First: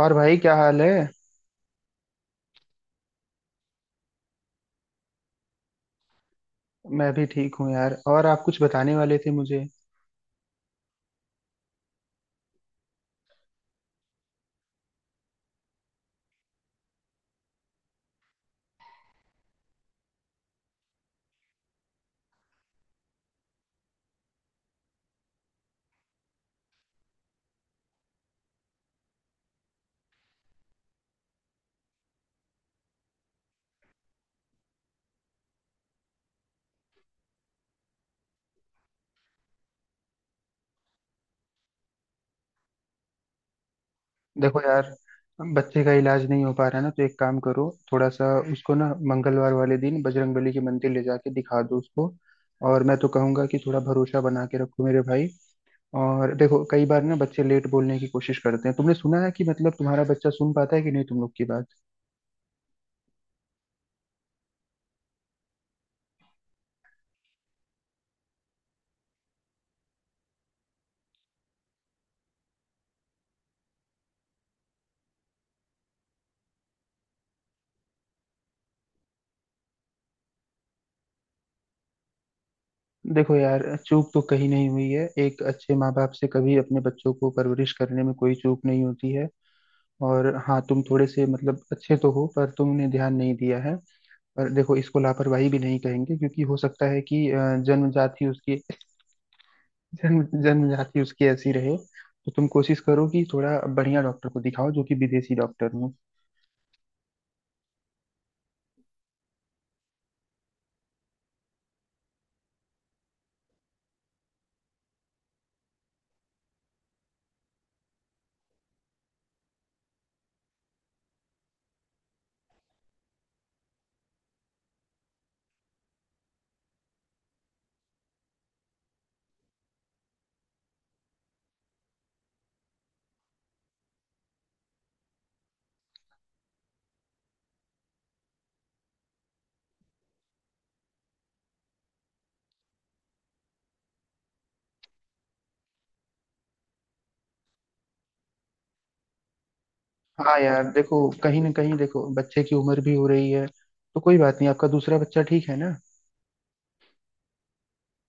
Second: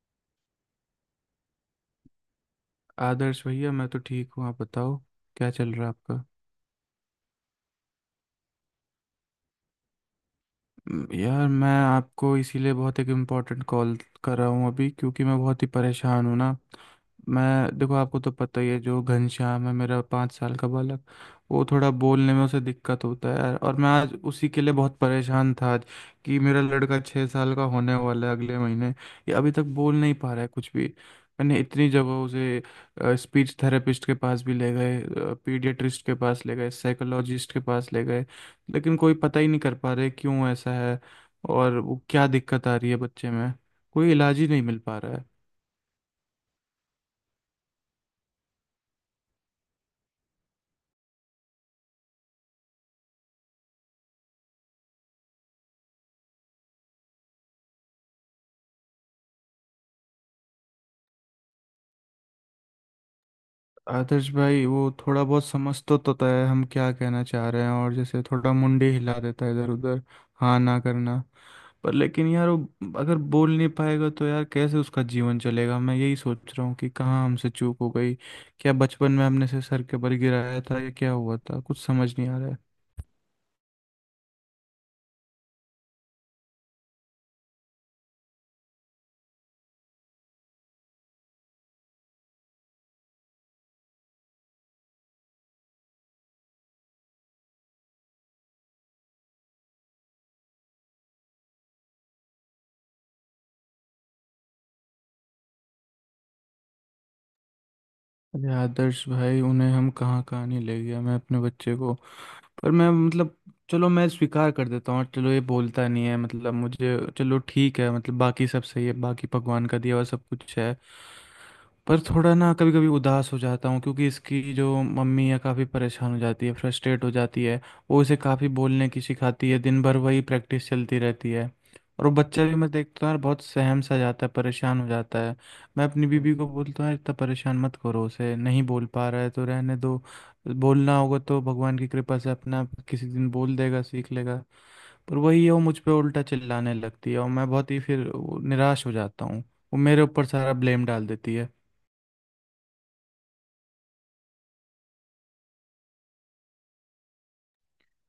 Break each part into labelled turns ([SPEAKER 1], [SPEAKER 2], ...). [SPEAKER 1] और भाई क्या हाल है?
[SPEAKER 2] आदर्श भैया मैं तो ठीक हूँ। आप बताओ क्या चल रहा है आपका।
[SPEAKER 1] मैं भी ठीक हूँ यार। और आप कुछ बताने वाले थे मुझे।
[SPEAKER 2] यार मैं आपको इसीलिए बहुत एक इम्पोर्टेंट कॉल कर रहा हूँ अभी, क्योंकि मैं बहुत ही परेशान हूँ ना। मैं देखो, आपको तो पता ही है जो घनश्याम है, मेरा 5 साल का बालक वो थोड़ा बोलने में उसे दिक्कत होता है यार। और मैं आज उसी के लिए बहुत परेशान था आज, कि मेरा लड़का 6 साल का होने वाला है अगले महीने, ये अभी तक बोल नहीं पा रहा है कुछ भी। मैंने इतनी जगह उसे स्पीच थेरेपिस्ट के पास भी ले गए, पीडियाट्रिस्ट के पास ले गए, साइकोलॉजिस्ट के पास ले गए, लेकिन कोई पता ही नहीं कर पा रहे क्यों ऐसा है और वो क्या दिक्कत आ रही है बच्चे में। कोई इलाज ही
[SPEAKER 1] देखो
[SPEAKER 2] नहीं मिल
[SPEAKER 1] यार,
[SPEAKER 2] पा रहा है।
[SPEAKER 1] बच्चे का इलाज नहीं हो पा रहा है ना, तो एक काम करो थोड़ा सा, उसको ना मंगलवार वाले दिन बजरंगबली के मंदिर ले जाके दिखा दो उसको। और मैं तो कहूंगा कि थोड़ा भरोसा बना के रखो मेरे भाई। और देखो, कई बार ना बच्चे लेट बोलने की कोशिश करते हैं। तुमने सुना है कि मतलब तुम्हारा बच्चा सुन पाता है कि नहीं तुम लोग की बात?
[SPEAKER 2] आदर्श भाई वो थोड़ा बहुत समझ तो तय है हम क्या कहना चाह रहे हैं, और जैसे थोड़ा मुंडी हिला देता है इधर उधर, हाँ ना करना। पर लेकिन यार वो अगर बोल नहीं पाएगा तो यार कैसे उसका जीवन चलेगा? मैं यही सोच रहा हूँ कि कहाँ हमसे चूक हो गई। क्या बचपन में हमने से सर के बल गिराया था या क्या हुआ था? कुछ समझ नहीं आ रहा है।
[SPEAKER 1] देखो यार, चूक तो कहीं नहीं हुई है। एक अच्छे माँ बाप से कभी अपने बच्चों को परवरिश करने में कोई चूक नहीं होती है। और हाँ, तुम थोड़े से मतलब अच्छे तो हो, पर तुमने ध्यान नहीं दिया है। पर देखो, इसको लापरवाही भी नहीं कहेंगे, क्योंकि हो सकता है कि जन्मजाति उसकी जन्म जन्मजाति उसकी ऐसी रहे। तो तुम कोशिश करो कि थोड़ा बढ़िया डॉक्टर को दिखाओ, जो कि विदेशी डॉक्टर हो।
[SPEAKER 2] अरे आदर्श भाई, उन्हें हम कहाँ कहाँ नहीं ले गया मैं अपने बच्चे को। पर मैं मतलब, चलो मैं स्वीकार कर देता हूँ, चलो ये बोलता नहीं है मतलब मुझे, चलो ठीक है मतलब बाकी सब सही है, बाकी भगवान का दिया हुआ सब कुछ है। पर थोड़ा ना कभी कभी उदास हो जाता हूँ, क्योंकि इसकी जो मम्मी है काफ़ी परेशान हो जाती है, फ्रस्ट्रेट हो जाती है। वो इसे काफ़ी बोलने की सिखाती है, दिन भर वही प्रैक्टिस चलती रहती है। और वो बच्चा भी मैं देखता हूँ यार बहुत सहम सा जाता है, परेशान हो जाता है। मैं अपनी बीबी को बोलता हूँ यार इतना परेशान मत करो उसे, नहीं बोल पा रहा है तो रहने दो। बोलना होगा तो भगवान की कृपा से अपने आप किसी दिन बोल देगा, सीख लेगा। पर वही है, वो मुझ पे उल्टा चिल्लाने लगती है और मैं बहुत ही फिर वो निराश हो जाता हूँ। वो मेरे ऊपर
[SPEAKER 1] हाँ
[SPEAKER 2] सारा
[SPEAKER 1] यार,
[SPEAKER 2] ब्लेम
[SPEAKER 1] देखो
[SPEAKER 2] डाल देती
[SPEAKER 1] कहीं
[SPEAKER 2] है।
[SPEAKER 1] ना कहीं देखो बच्चे की उम्र भी हो रही है। तो कोई बात नहीं, आपका दूसरा बच्चा ठीक है ना?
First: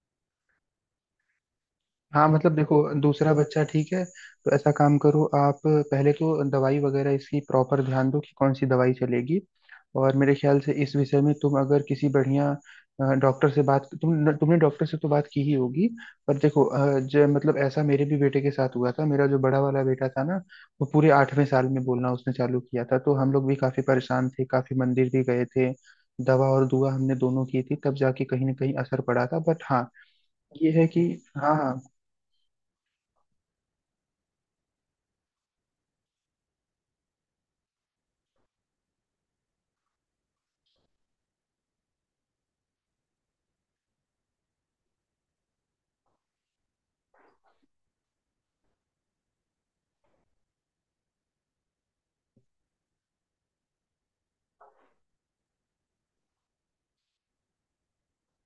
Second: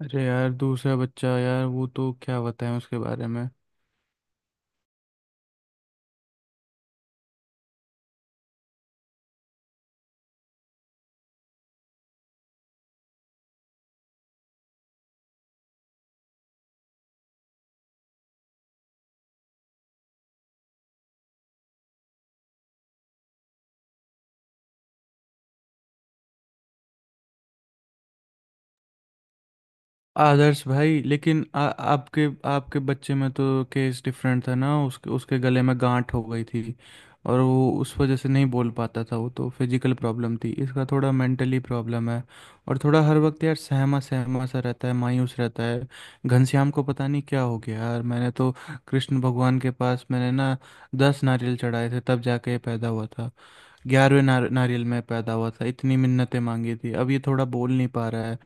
[SPEAKER 2] अरे यार दूसरा बच्चा, यार वो तो
[SPEAKER 1] हाँ
[SPEAKER 2] क्या
[SPEAKER 1] मतलब देखो,
[SPEAKER 2] बताएं उसके बारे
[SPEAKER 1] दूसरा
[SPEAKER 2] में।
[SPEAKER 1] बच्चा ठीक है। तो ऐसा काम करो, आप पहले तो दवाई वगैरह इसकी प्रॉपर ध्यान दो कि कौन सी दवाई चलेगी। और मेरे ख्याल से इस विषय में तुम अगर किसी बढ़िया डॉक्टर से बात, तुमने डॉक्टर से तो बात की ही होगी। पर देखो, जो मतलब ऐसा मेरे भी बेटे के साथ हुआ था। मेरा जो बड़ा वाला बेटा था ना, वो पूरे आठवें साल में बोलना उसने चालू किया था। तो हम लोग भी काफी परेशान थे, काफी मंदिर भी गए थे। दवा और दुआ हमने दोनों की थी, तब जाके कहीं ना कहीं असर पड़ा था। बट हाँ,
[SPEAKER 2] आदर्श
[SPEAKER 1] ये है
[SPEAKER 2] भाई
[SPEAKER 1] कि,
[SPEAKER 2] लेकिन
[SPEAKER 1] हाँ
[SPEAKER 2] आ,
[SPEAKER 1] हाँ।
[SPEAKER 2] आपके आपके बच्चे में तो केस डिफरेंट था ना, उसके उसके गले में गांठ हो गई थी और वो उस वजह से नहीं बोल पाता था। वो तो फिजिकल प्रॉब्लम थी, इसका थोड़ा मेंटली प्रॉब्लम है। और थोड़ा हर वक्त यार सहमा सहमा सा रहता है, मायूस रहता है। घनश्याम को पता नहीं क्या हो गया यार। मैंने तो कृष्ण भगवान के पास मैंने ना 10 नारियल चढ़ाए थे, तब जाके ये पैदा हुआ था। 11वें नारियल में पैदा हुआ था, इतनी मिन्नतें मांगी थी, अब ये थोड़ा बोल नहीं पा रहा है।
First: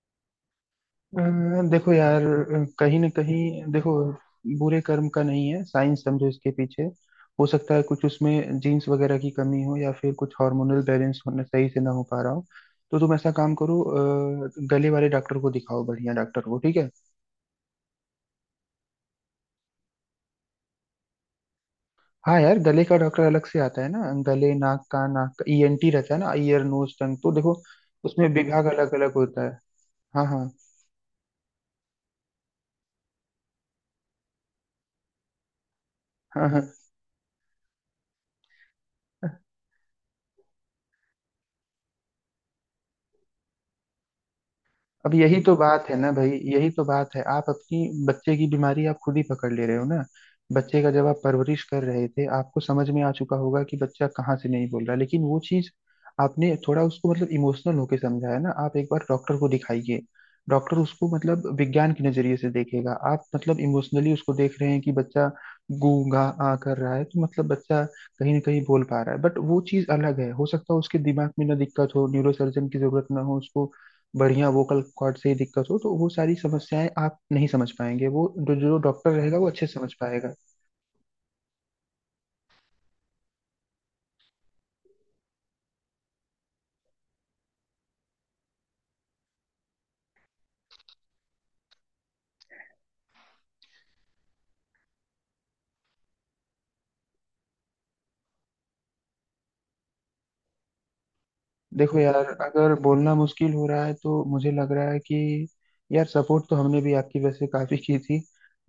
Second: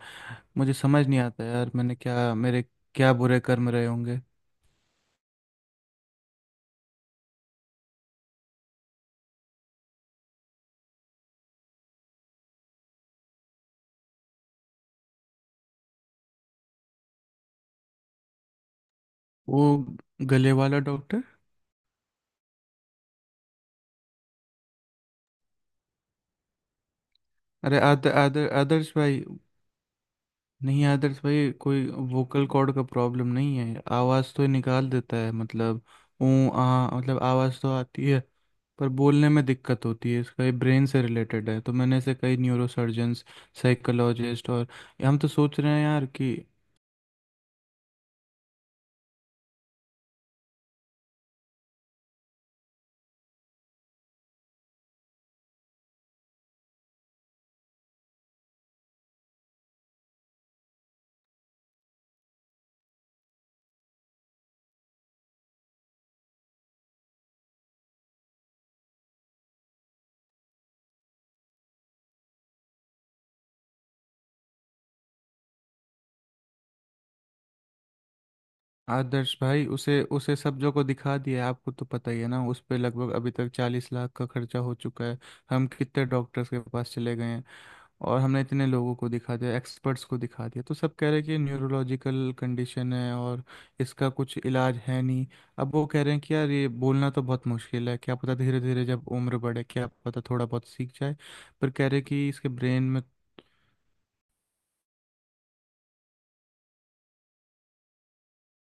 [SPEAKER 2] मुझे समझ नहीं
[SPEAKER 1] अ,
[SPEAKER 2] आता यार,
[SPEAKER 1] देखो
[SPEAKER 2] मैंने
[SPEAKER 1] यार,
[SPEAKER 2] क्या, मेरे
[SPEAKER 1] कहीं ना
[SPEAKER 2] क्या
[SPEAKER 1] कहीं
[SPEAKER 2] बुरे कर्म रहे
[SPEAKER 1] देखो
[SPEAKER 2] होंगे।
[SPEAKER 1] बुरे कर्म का नहीं है, साइंस समझो इसके पीछे। हो सकता है कुछ उसमें जीन्स वगैरह की कमी हो, या फिर कुछ हार्मोनल बैलेंस होना सही से ना हो पा रहा हो। तो तुम ऐसा काम करो, गले वाले डॉक्टर को दिखाओ, बढ़िया डॉक्टर को। ठीक है?
[SPEAKER 2] वो गले वाला डॉक्टर?
[SPEAKER 1] हाँ यार, गले का डॉक्टर अलग से आता है ना। गले नाक का ईएनटी रहता है ना, ईयर नोज टंग। तो देखो,
[SPEAKER 2] अरे आदर
[SPEAKER 1] उसमें
[SPEAKER 2] आदर
[SPEAKER 1] विभाग
[SPEAKER 2] आदर्श
[SPEAKER 1] अलग अलग
[SPEAKER 2] भाई,
[SPEAKER 1] होता है। हाँ हाँ।
[SPEAKER 2] नहीं आदर्श भाई, कोई वोकल कॉर्ड का प्रॉब्लम नहीं है, आवाज़ तो निकाल देता है मतलब।
[SPEAKER 1] हाँ
[SPEAKER 2] ऊ
[SPEAKER 1] हाँ।
[SPEAKER 2] आ, मतलब आवाज़ तो आती है, पर बोलने में दिक्कत होती है इसका, ये ब्रेन से रिलेटेड है। तो मैंने ऐसे कई न्यूरोसर्जन्स, साइकोलॉजिस्ट, और
[SPEAKER 1] अब
[SPEAKER 2] हम तो
[SPEAKER 1] यही तो
[SPEAKER 2] सोच रहे हैं
[SPEAKER 1] बात है
[SPEAKER 2] यार
[SPEAKER 1] ना भाई,
[SPEAKER 2] कि,
[SPEAKER 1] यही तो बात है। आप अपनी बच्चे की बीमारी आप खुद ही पकड़ ले रहे हो ना। बच्चे का जब आप परवरिश कर रहे थे, आपको समझ में आ चुका होगा कि बच्चा कहाँ से नहीं बोल रहा। लेकिन वो चीज आपने थोड़ा उसको मतलब इमोशनल होके समझाया ना। आप एक बार डॉक्टर को दिखाइए। डॉक्टर उसको मतलब विज्ञान के नजरिए से देखेगा। आप मतलब इमोशनली उसको देख रहे हैं कि बच्चा गू गा आ कर रहा है, तो मतलब बच्चा कहीं ना कहीं बोल पा रहा है। बट वो चीज अलग है। हो सकता है उसके दिमाग में ना दिक्कत हो, न्यूरोसर्जन की जरूरत ना हो उसको। बढ़िया वोकल कॉर्ड से ही दिक्कत हो, तो वो सारी समस्याएं आप नहीं समझ पाएंगे। वो जो जो डॉक्टर
[SPEAKER 2] आदर्श
[SPEAKER 1] रहेगा वो
[SPEAKER 2] भाई
[SPEAKER 1] अच्छे से समझ
[SPEAKER 2] उसे
[SPEAKER 1] पाएगा।
[SPEAKER 2] उसे सब्जों को दिखा दिया है, आपको तो पता ही है ना, उस पे लगभग अभी तक 40 लाख का खर्चा हो चुका है। हम कितने डॉक्टर्स के पास चले गए हैं और हमने इतने लोगों को दिखा दिया, एक्सपर्ट्स को दिखा दिया, तो सब कह रहे हैं कि न्यूरोलॉजिकल कंडीशन है और इसका कुछ इलाज है नहीं। अब वो कह रहे हैं कि यार ये बोलना तो बहुत मुश्किल है, क्या पता धीरे धीरे जब उम्र बढ़े क्या पता थोड़ा बहुत सीख जाए, पर कह
[SPEAKER 1] देखो
[SPEAKER 2] रहे हैं
[SPEAKER 1] यार,
[SPEAKER 2] कि इसके
[SPEAKER 1] अगर
[SPEAKER 2] ब्रेन में।
[SPEAKER 1] बोलना मुश्किल हो रहा है, तो मुझे लग रहा है कि यार, सपोर्ट तो हमने भी आपकी वैसे काफी की थी।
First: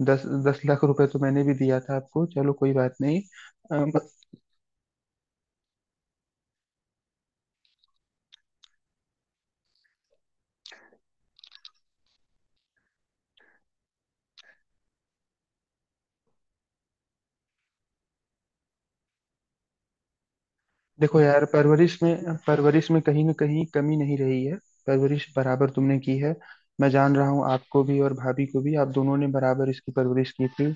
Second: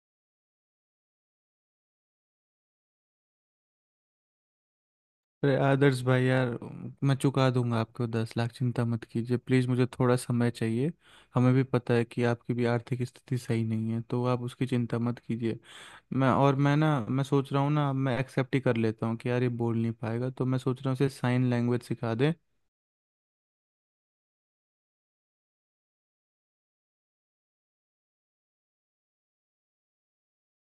[SPEAKER 1] दस दस लाख रुपए तो मैंने भी दिया था आपको। चलो कोई बात नहीं। अम,
[SPEAKER 2] अरे आदर्श भाई यार, मैं चुका दूंगा आपको 10 लाख, चिंता मत कीजिए प्लीज़, मुझे थोड़ा समय चाहिए। हमें भी पता है कि आपकी भी आर्थिक स्थिति सही नहीं है, तो आप उसकी चिंता मत कीजिए। मैं सोच रहा हूँ ना, मैं एक्सेप्ट ही कर लेता हूँ कि यार ये बोल नहीं पाएगा, तो मैं सोच रहा हूँ इसे
[SPEAKER 1] देखो यार,
[SPEAKER 2] साइन लैंग्वेज
[SPEAKER 1] परवरिश
[SPEAKER 2] सिखा दें।
[SPEAKER 1] में परवरिश में कहीं ना कहीं कमी नहीं रही है। परवरिश बराबर तुमने की है। मैं जान रहा हूँ, आपको भी और भाभी को भी, आप दोनों ने बराबर इसकी परवरिश की थी।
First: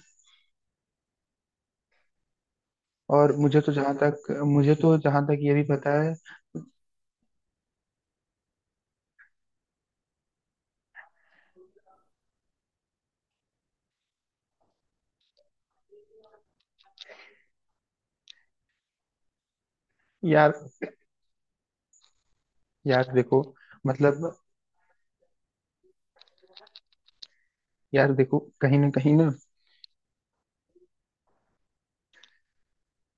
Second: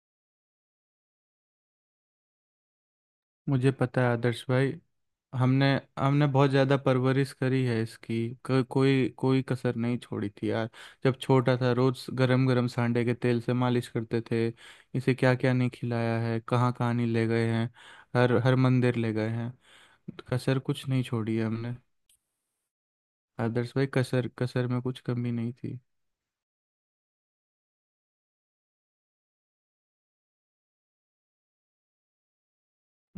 [SPEAKER 1] और मुझे तो
[SPEAKER 2] मुझे
[SPEAKER 1] जहां
[SPEAKER 2] पता है
[SPEAKER 1] तक
[SPEAKER 2] आदर्श भाई,
[SPEAKER 1] मुझे तो जहां तक ये भी
[SPEAKER 2] हमने
[SPEAKER 1] पता है।
[SPEAKER 2] हमने बहुत ज़्यादा परवरिश करी है इसकी, को, कोई कोई कसर नहीं छोड़ी थी यार। जब छोटा था रोज़ गरम गरम सांडे के तेल से मालिश करते थे। इसे क्या क्या नहीं खिलाया है, कहाँ कहाँ नहीं ले गए हैं, हर हर मंदिर ले गए हैं।
[SPEAKER 1] यार
[SPEAKER 2] कसर कुछ नहीं छोड़ी है हमने।
[SPEAKER 1] यार देखो
[SPEAKER 2] आदर्श भाई कसर
[SPEAKER 1] मतलब,
[SPEAKER 2] कसर में कुछ कमी नहीं थी।
[SPEAKER 1] यार देखो कहीं ना कहीं ना,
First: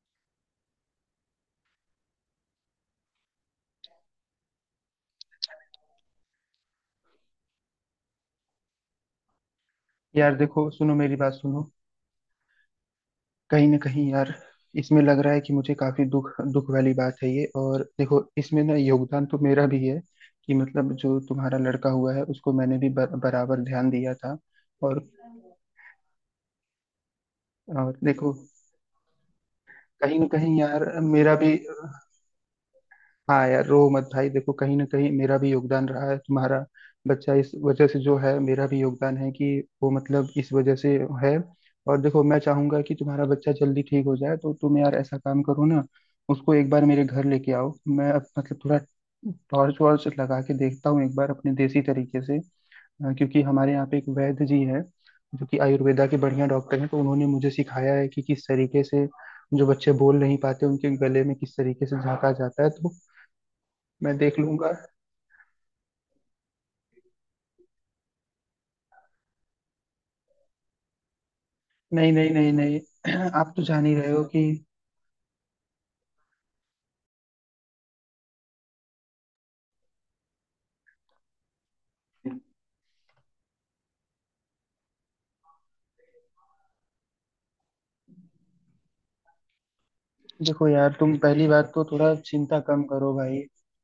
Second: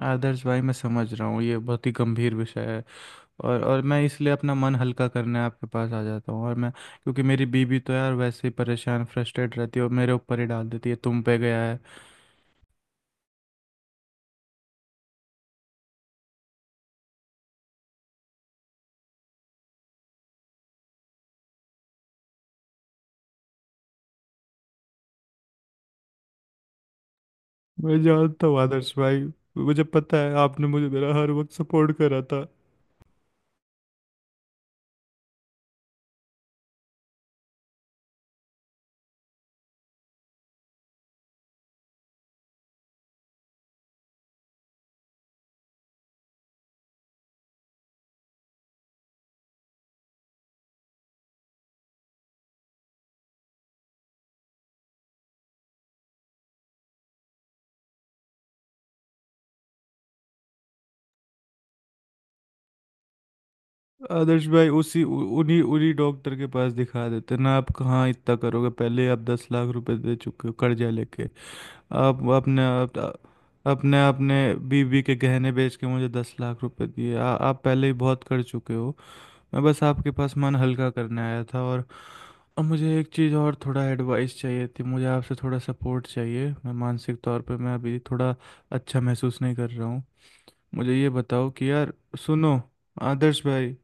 [SPEAKER 2] आदर्श भाई मैं समझ रहा हूँ ये बहुत ही गंभीर विषय है, और मैं इसलिए अपना मन हल्का करने आपके पास आ जाता हूँ, और मैं, क्योंकि मेरी बीवी तो यार वैसे ही परेशान फ्रस्ट्रेट रहती है और मेरे
[SPEAKER 1] यार
[SPEAKER 2] ऊपर ही
[SPEAKER 1] देखो
[SPEAKER 2] डाल देती
[SPEAKER 1] सुनो
[SPEAKER 2] है,
[SPEAKER 1] मेरी
[SPEAKER 2] तुम
[SPEAKER 1] बात
[SPEAKER 2] पे गया
[SPEAKER 1] सुनो।
[SPEAKER 2] है।
[SPEAKER 1] कहीं ना कहीं यार, इसमें लग रहा है कि मुझे काफी दुख दुख वाली बात है ये। और देखो, इसमें ना योगदान तो मेरा भी है, कि मतलब जो तुम्हारा लड़का हुआ है, उसको मैंने भी बराबर ध्यान दिया था। और और
[SPEAKER 2] मैं
[SPEAKER 1] देखो,
[SPEAKER 2] जानता हूँ आदर्श भाई, मुझे पता
[SPEAKER 1] कहीं ना
[SPEAKER 2] है
[SPEAKER 1] कहीं
[SPEAKER 2] आपने
[SPEAKER 1] यार,
[SPEAKER 2] मुझे मेरा हर
[SPEAKER 1] मेरा भी।
[SPEAKER 2] वक्त सपोर्ट करा था।
[SPEAKER 1] हाँ यार, रो मत भाई, देखो कहीं ना कहीं मेरा भी योगदान रहा है। तुम्हारा बच्चा इस वजह से जो है, मेरा भी योगदान है कि वो मतलब इस वजह से है। और देखो, मैं चाहूंगा कि तुम्हारा बच्चा जल्दी ठीक हो जाए। तो तुम यार ऐसा काम करो ना, उसको एक बार मेरे घर लेके आओ। मैं अब मतलब थोड़ा टॉर्च वॉर्च लगा के देखता हूँ एक बार अपने देसी तरीके से। क्योंकि हमारे यहाँ पे एक वैद्य जी है, जो कि आयुर्वेदा के बढ़िया डॉक्टर हैं। तो उन्होंने मुझे सिखाया है कि किस तरीके से जो बच्चे बोल नहीं पाते उनके गले में किस तरीके से झांका जाता है। तो मैं देख
[SPEAKER 2] आदर्श भाई
[SPEAKER 1] लूंगा।
[SPEAKER 2] उसी उ- उन्हीं उन्हीं डॉक्टर के पास दिखा देते ना, आप कहाँ इतना करोगे? पहले आप 10 लाख रुपए दे चुके हो कर्जा लेके।
[SPEAKER 1] नहीं नहीं नहीं नहीं।
[SPEAKER 2] आप,
[SPEAKER 1] आप तो जान ही
[SPEAKER 2] अपने
[SPEAKER 1] रहे हो
[SPEAKER 2] अपने
[SPEAKER 1] कि।
[SPEAKER 2] बीवी के गहने बेच के मुझे 10 लाख रुपए दिए, आप पहले ही बहुत कर चुके हो। मैं बस आपके पास मन हल्का करने आया था, और मुझे एक चीज़ और थोड़ा एडवाइस चाहिए थी, मुझे आपसे थोड़ा सपोर्ट चाहिए। मैं मानसिक तौर पे मैं अभी थोड़ा अच्छा महसूस नहीं कर रहा हूँ।
[SPEAKER 1] देखो
[SPEAKER 2] मुझे
[SPEAKER 1] यार,
[SPEAKER 2] ये
[SPEAKER 1] तुम पहली
[SPEAKER 2] बताओ कि
[SPEAKER 1] बात तो
[SPEAKER 2] यार,
[SPEAKER 1] थोड़ा चिंता
[SPEAKER 2] सुनो
[SPEAKER 1] कम करो भाई।
[SPEAKER 2] आदर्श भाई,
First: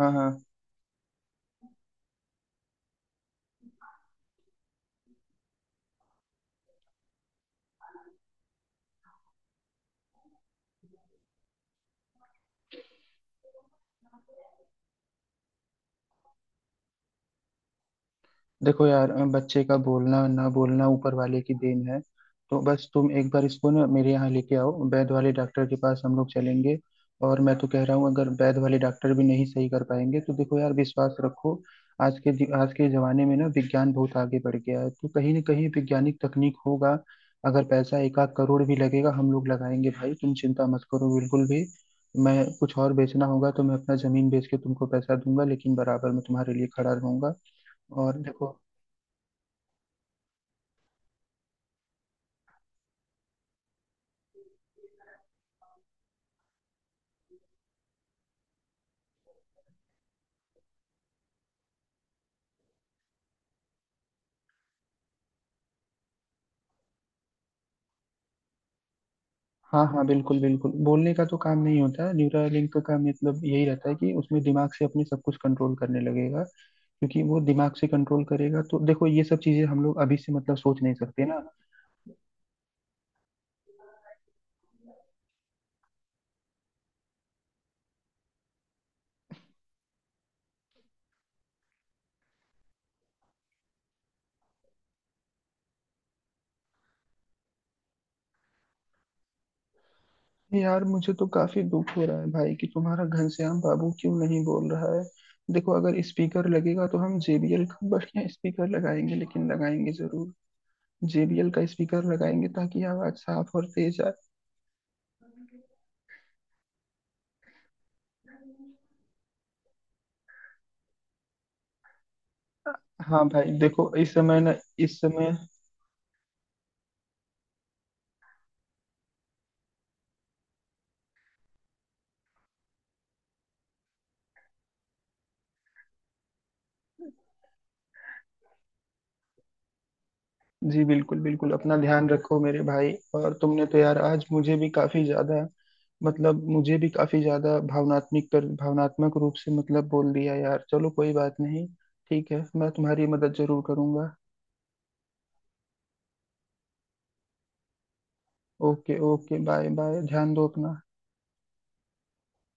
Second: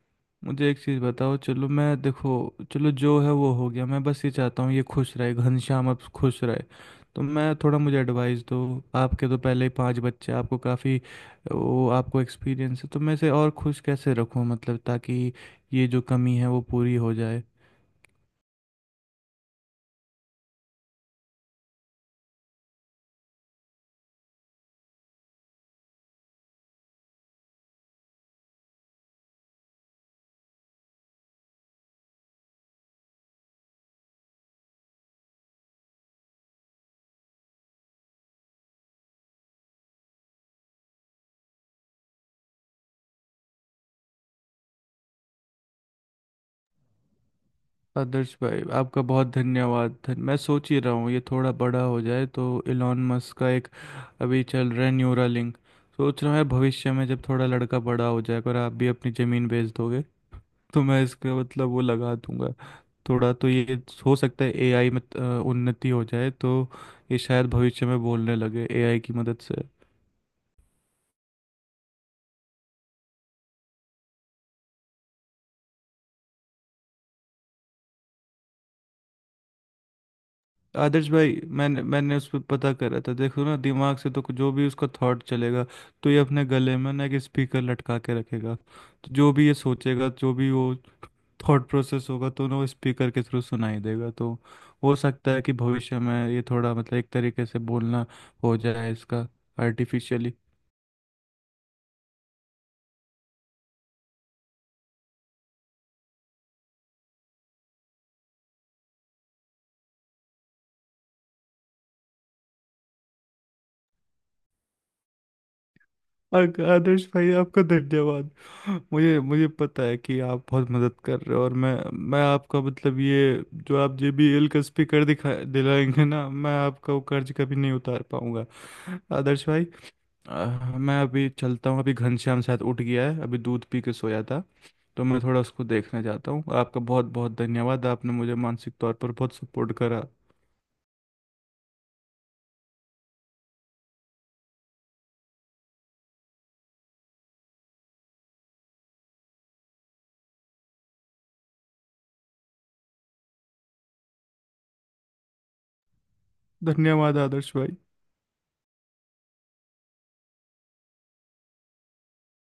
[SPEAKER 1] हाँ हाँ।
[SPEAKER 2] मुझे एक चीज़ बताओ। चलो मैं देखो, चलो जो है वो हो गया, मैं बस ये चाहता हूँ ये खुश रहे घनश्याम, अब खुश रहे। तो मैं थोड़ा, मुझे एडवाइस दो। आपके तो पहले ही 5 बच्चे, आपको काफ़ी वो, आपको एक्सपीरियंस है, तो मैं इसे और खुश कैसे रखूँ मतलब, ताकि ये जो कमी है वो पूरी हो जाए।
[SPEAKER 1] देखो यार, बच्चे का बोलना ना बोलना ऊपर वाले की देन है। तो बस तुम एक बार इसको ना मेरे यहाँ लेके आओ, वैद वाले डॉक्टर के पास हम लोग चलेंगे। और मैं तो कह रहा हूँ, अगर वैद वाले डॉक्टर भी नहीं सही कर पाएंगे, तो देखो यार, विश्वास रखो। आज के आज के जमाने में ना विज्ञान बहुत आगे बढ़ गया है, तो कहीं ना कहीं वैज्ञानिक तकनीक होगा। अगर पैसा एक आध करोड़ भी लगेगा, हम लोग लगाएंगे भाई। तुम चिंता मत करो बिल्कुल भी। मैं कुछ और बेचना होगा तो मैं अपना जमीन बेच के तुमको पैसा दूंगा, लेकिन बराबर मैं तुम्हारे लिए खड़ा रहूंगा। और
[SPEAKER 2] आदर्श
[SPEAKER 1] देखो।
[SPEAKER 2] भाई आपका बहुत धन्यवाद, मैं सोच ही रहा हूँ ये थोड़ा बड़ा हो जाए, तो इलॉन मस्क का एक अभी चल रहा है न्यूरालिंक। सोच रहा हूँ भविष्य में जब थोड़ा लड़का बड़ा हो जाएगा और आप भी अपनी ज़मीन बेच दोगे तो मैं इसका मतलब वो लगा दूंगा। थोड़ा तो ये, हो सकता है एआई में उन्नति हो जाए तो ये शायद भविष्य में बोलने लगे एआई की मदद से।
[SPEAKER 1] हाँ हाँ, बिल्कुल बिल्कुल, बोलने का तो काम नहीं होता। न्यूरालिंक का काम मतलब यही रहता है कि उसमें दिमाग से अपने सब कुछ कंट्रोल करने लगेगा। क्योंकि वो दिमाग से कंट्रोल करेगा, तो देखो ये सब चीजें हम लोग अभी से मतलब सोच नहीं
[SPEAKER 2] आदर्श
[SPEAKER 1] सकते
[SPEAKER 2] भाई
[SPEAKER 1] ना।
[SPEAKER 2] मैंने मैंने उस पर पता करा था। देखो ना दिमाग से तो जो भी उसका थॉट चलेगा, तो ये अपने गले में ना एक स्पीकर लटका के रखेगा। तो जो भी ये सोचेगा, जो भी वो थॉट प्रोसेस होगा, तो ना वो स्पीकर के थ्रू सुनाई देगा, तो हो सकता है कि भविष्य में ये थोड़ा मतलब एक तरीके से बोलना हो जाए इसका, आर्टिफिशियली।
[SPEAKER 1] यार मुझे तो काफी दुख हो रहा है भाई, कि तुम्हारा घनश्याम बाबू क्यों नहीं बोल रहा है। देखो अगर स्पीकर लगेगा, तो हम जेबीएल का बढ़िया स्पीकर लगाएंगे, लेकिन लगाएंगे जरूर। जेबीएल का स्पीकर लगाएंगे ताकि आवाज साफ और तेज आए।
[SPEAKER 2] आदर्श भाई आपका धन्यवाद। मुझे मुझे पता है कि आप बहुत मदद कर रहे हो, और मैं आपका मतलब ये
[SPEAKER 1] हाँ भाई
[SPEAKER 2] जो
[SPEAKER 1] देखो,
[SPEAKER 2] आप
[SPEAKER 1] इस समय
[SPEAKER 2] JBL
[SPEAKER 1] ना,
[SPEAKER 2] का
[SPEAKER 1] इस
[SPEAKER 2] स्पीकर दिखा
[SPEAKER 1] समय।
[SPEAKER 2] दिलाएंगे ना, मैं आपका वो कर्ज कभी नहीं उतार पाऊंगा। आदर्श भाई, अ, मैं अभी चलता हूँ, अभी घनश्याम शायद उठ गया है, अभी दूध पी के सोया था। तो मैं थोड़ा उसको देखने जाता हूँ। आपका बहुत बहुत धन्यवाद, आपने मुझे मानसिक तौर पर बहुत सपोर्ट करा।
[SPEAKER 1] जी बिल्कुल बिल्कुल, अपना ध्यान रखो मेरे भाई। और तुमने तो यार आज मुझे भी काफी ज्यादा भावनात्मक रूप से मतलब बोल दिया यार। चलो कोई बात नहीं। ठीक है, मैं तुम्हारी मदद जरूर करूंगा।
[SPEAKER 2] धन्यवाद आदर्श भाई।
[SPEAKER 1] ओके ओके, बाय बाय, ध्यान दो अपना।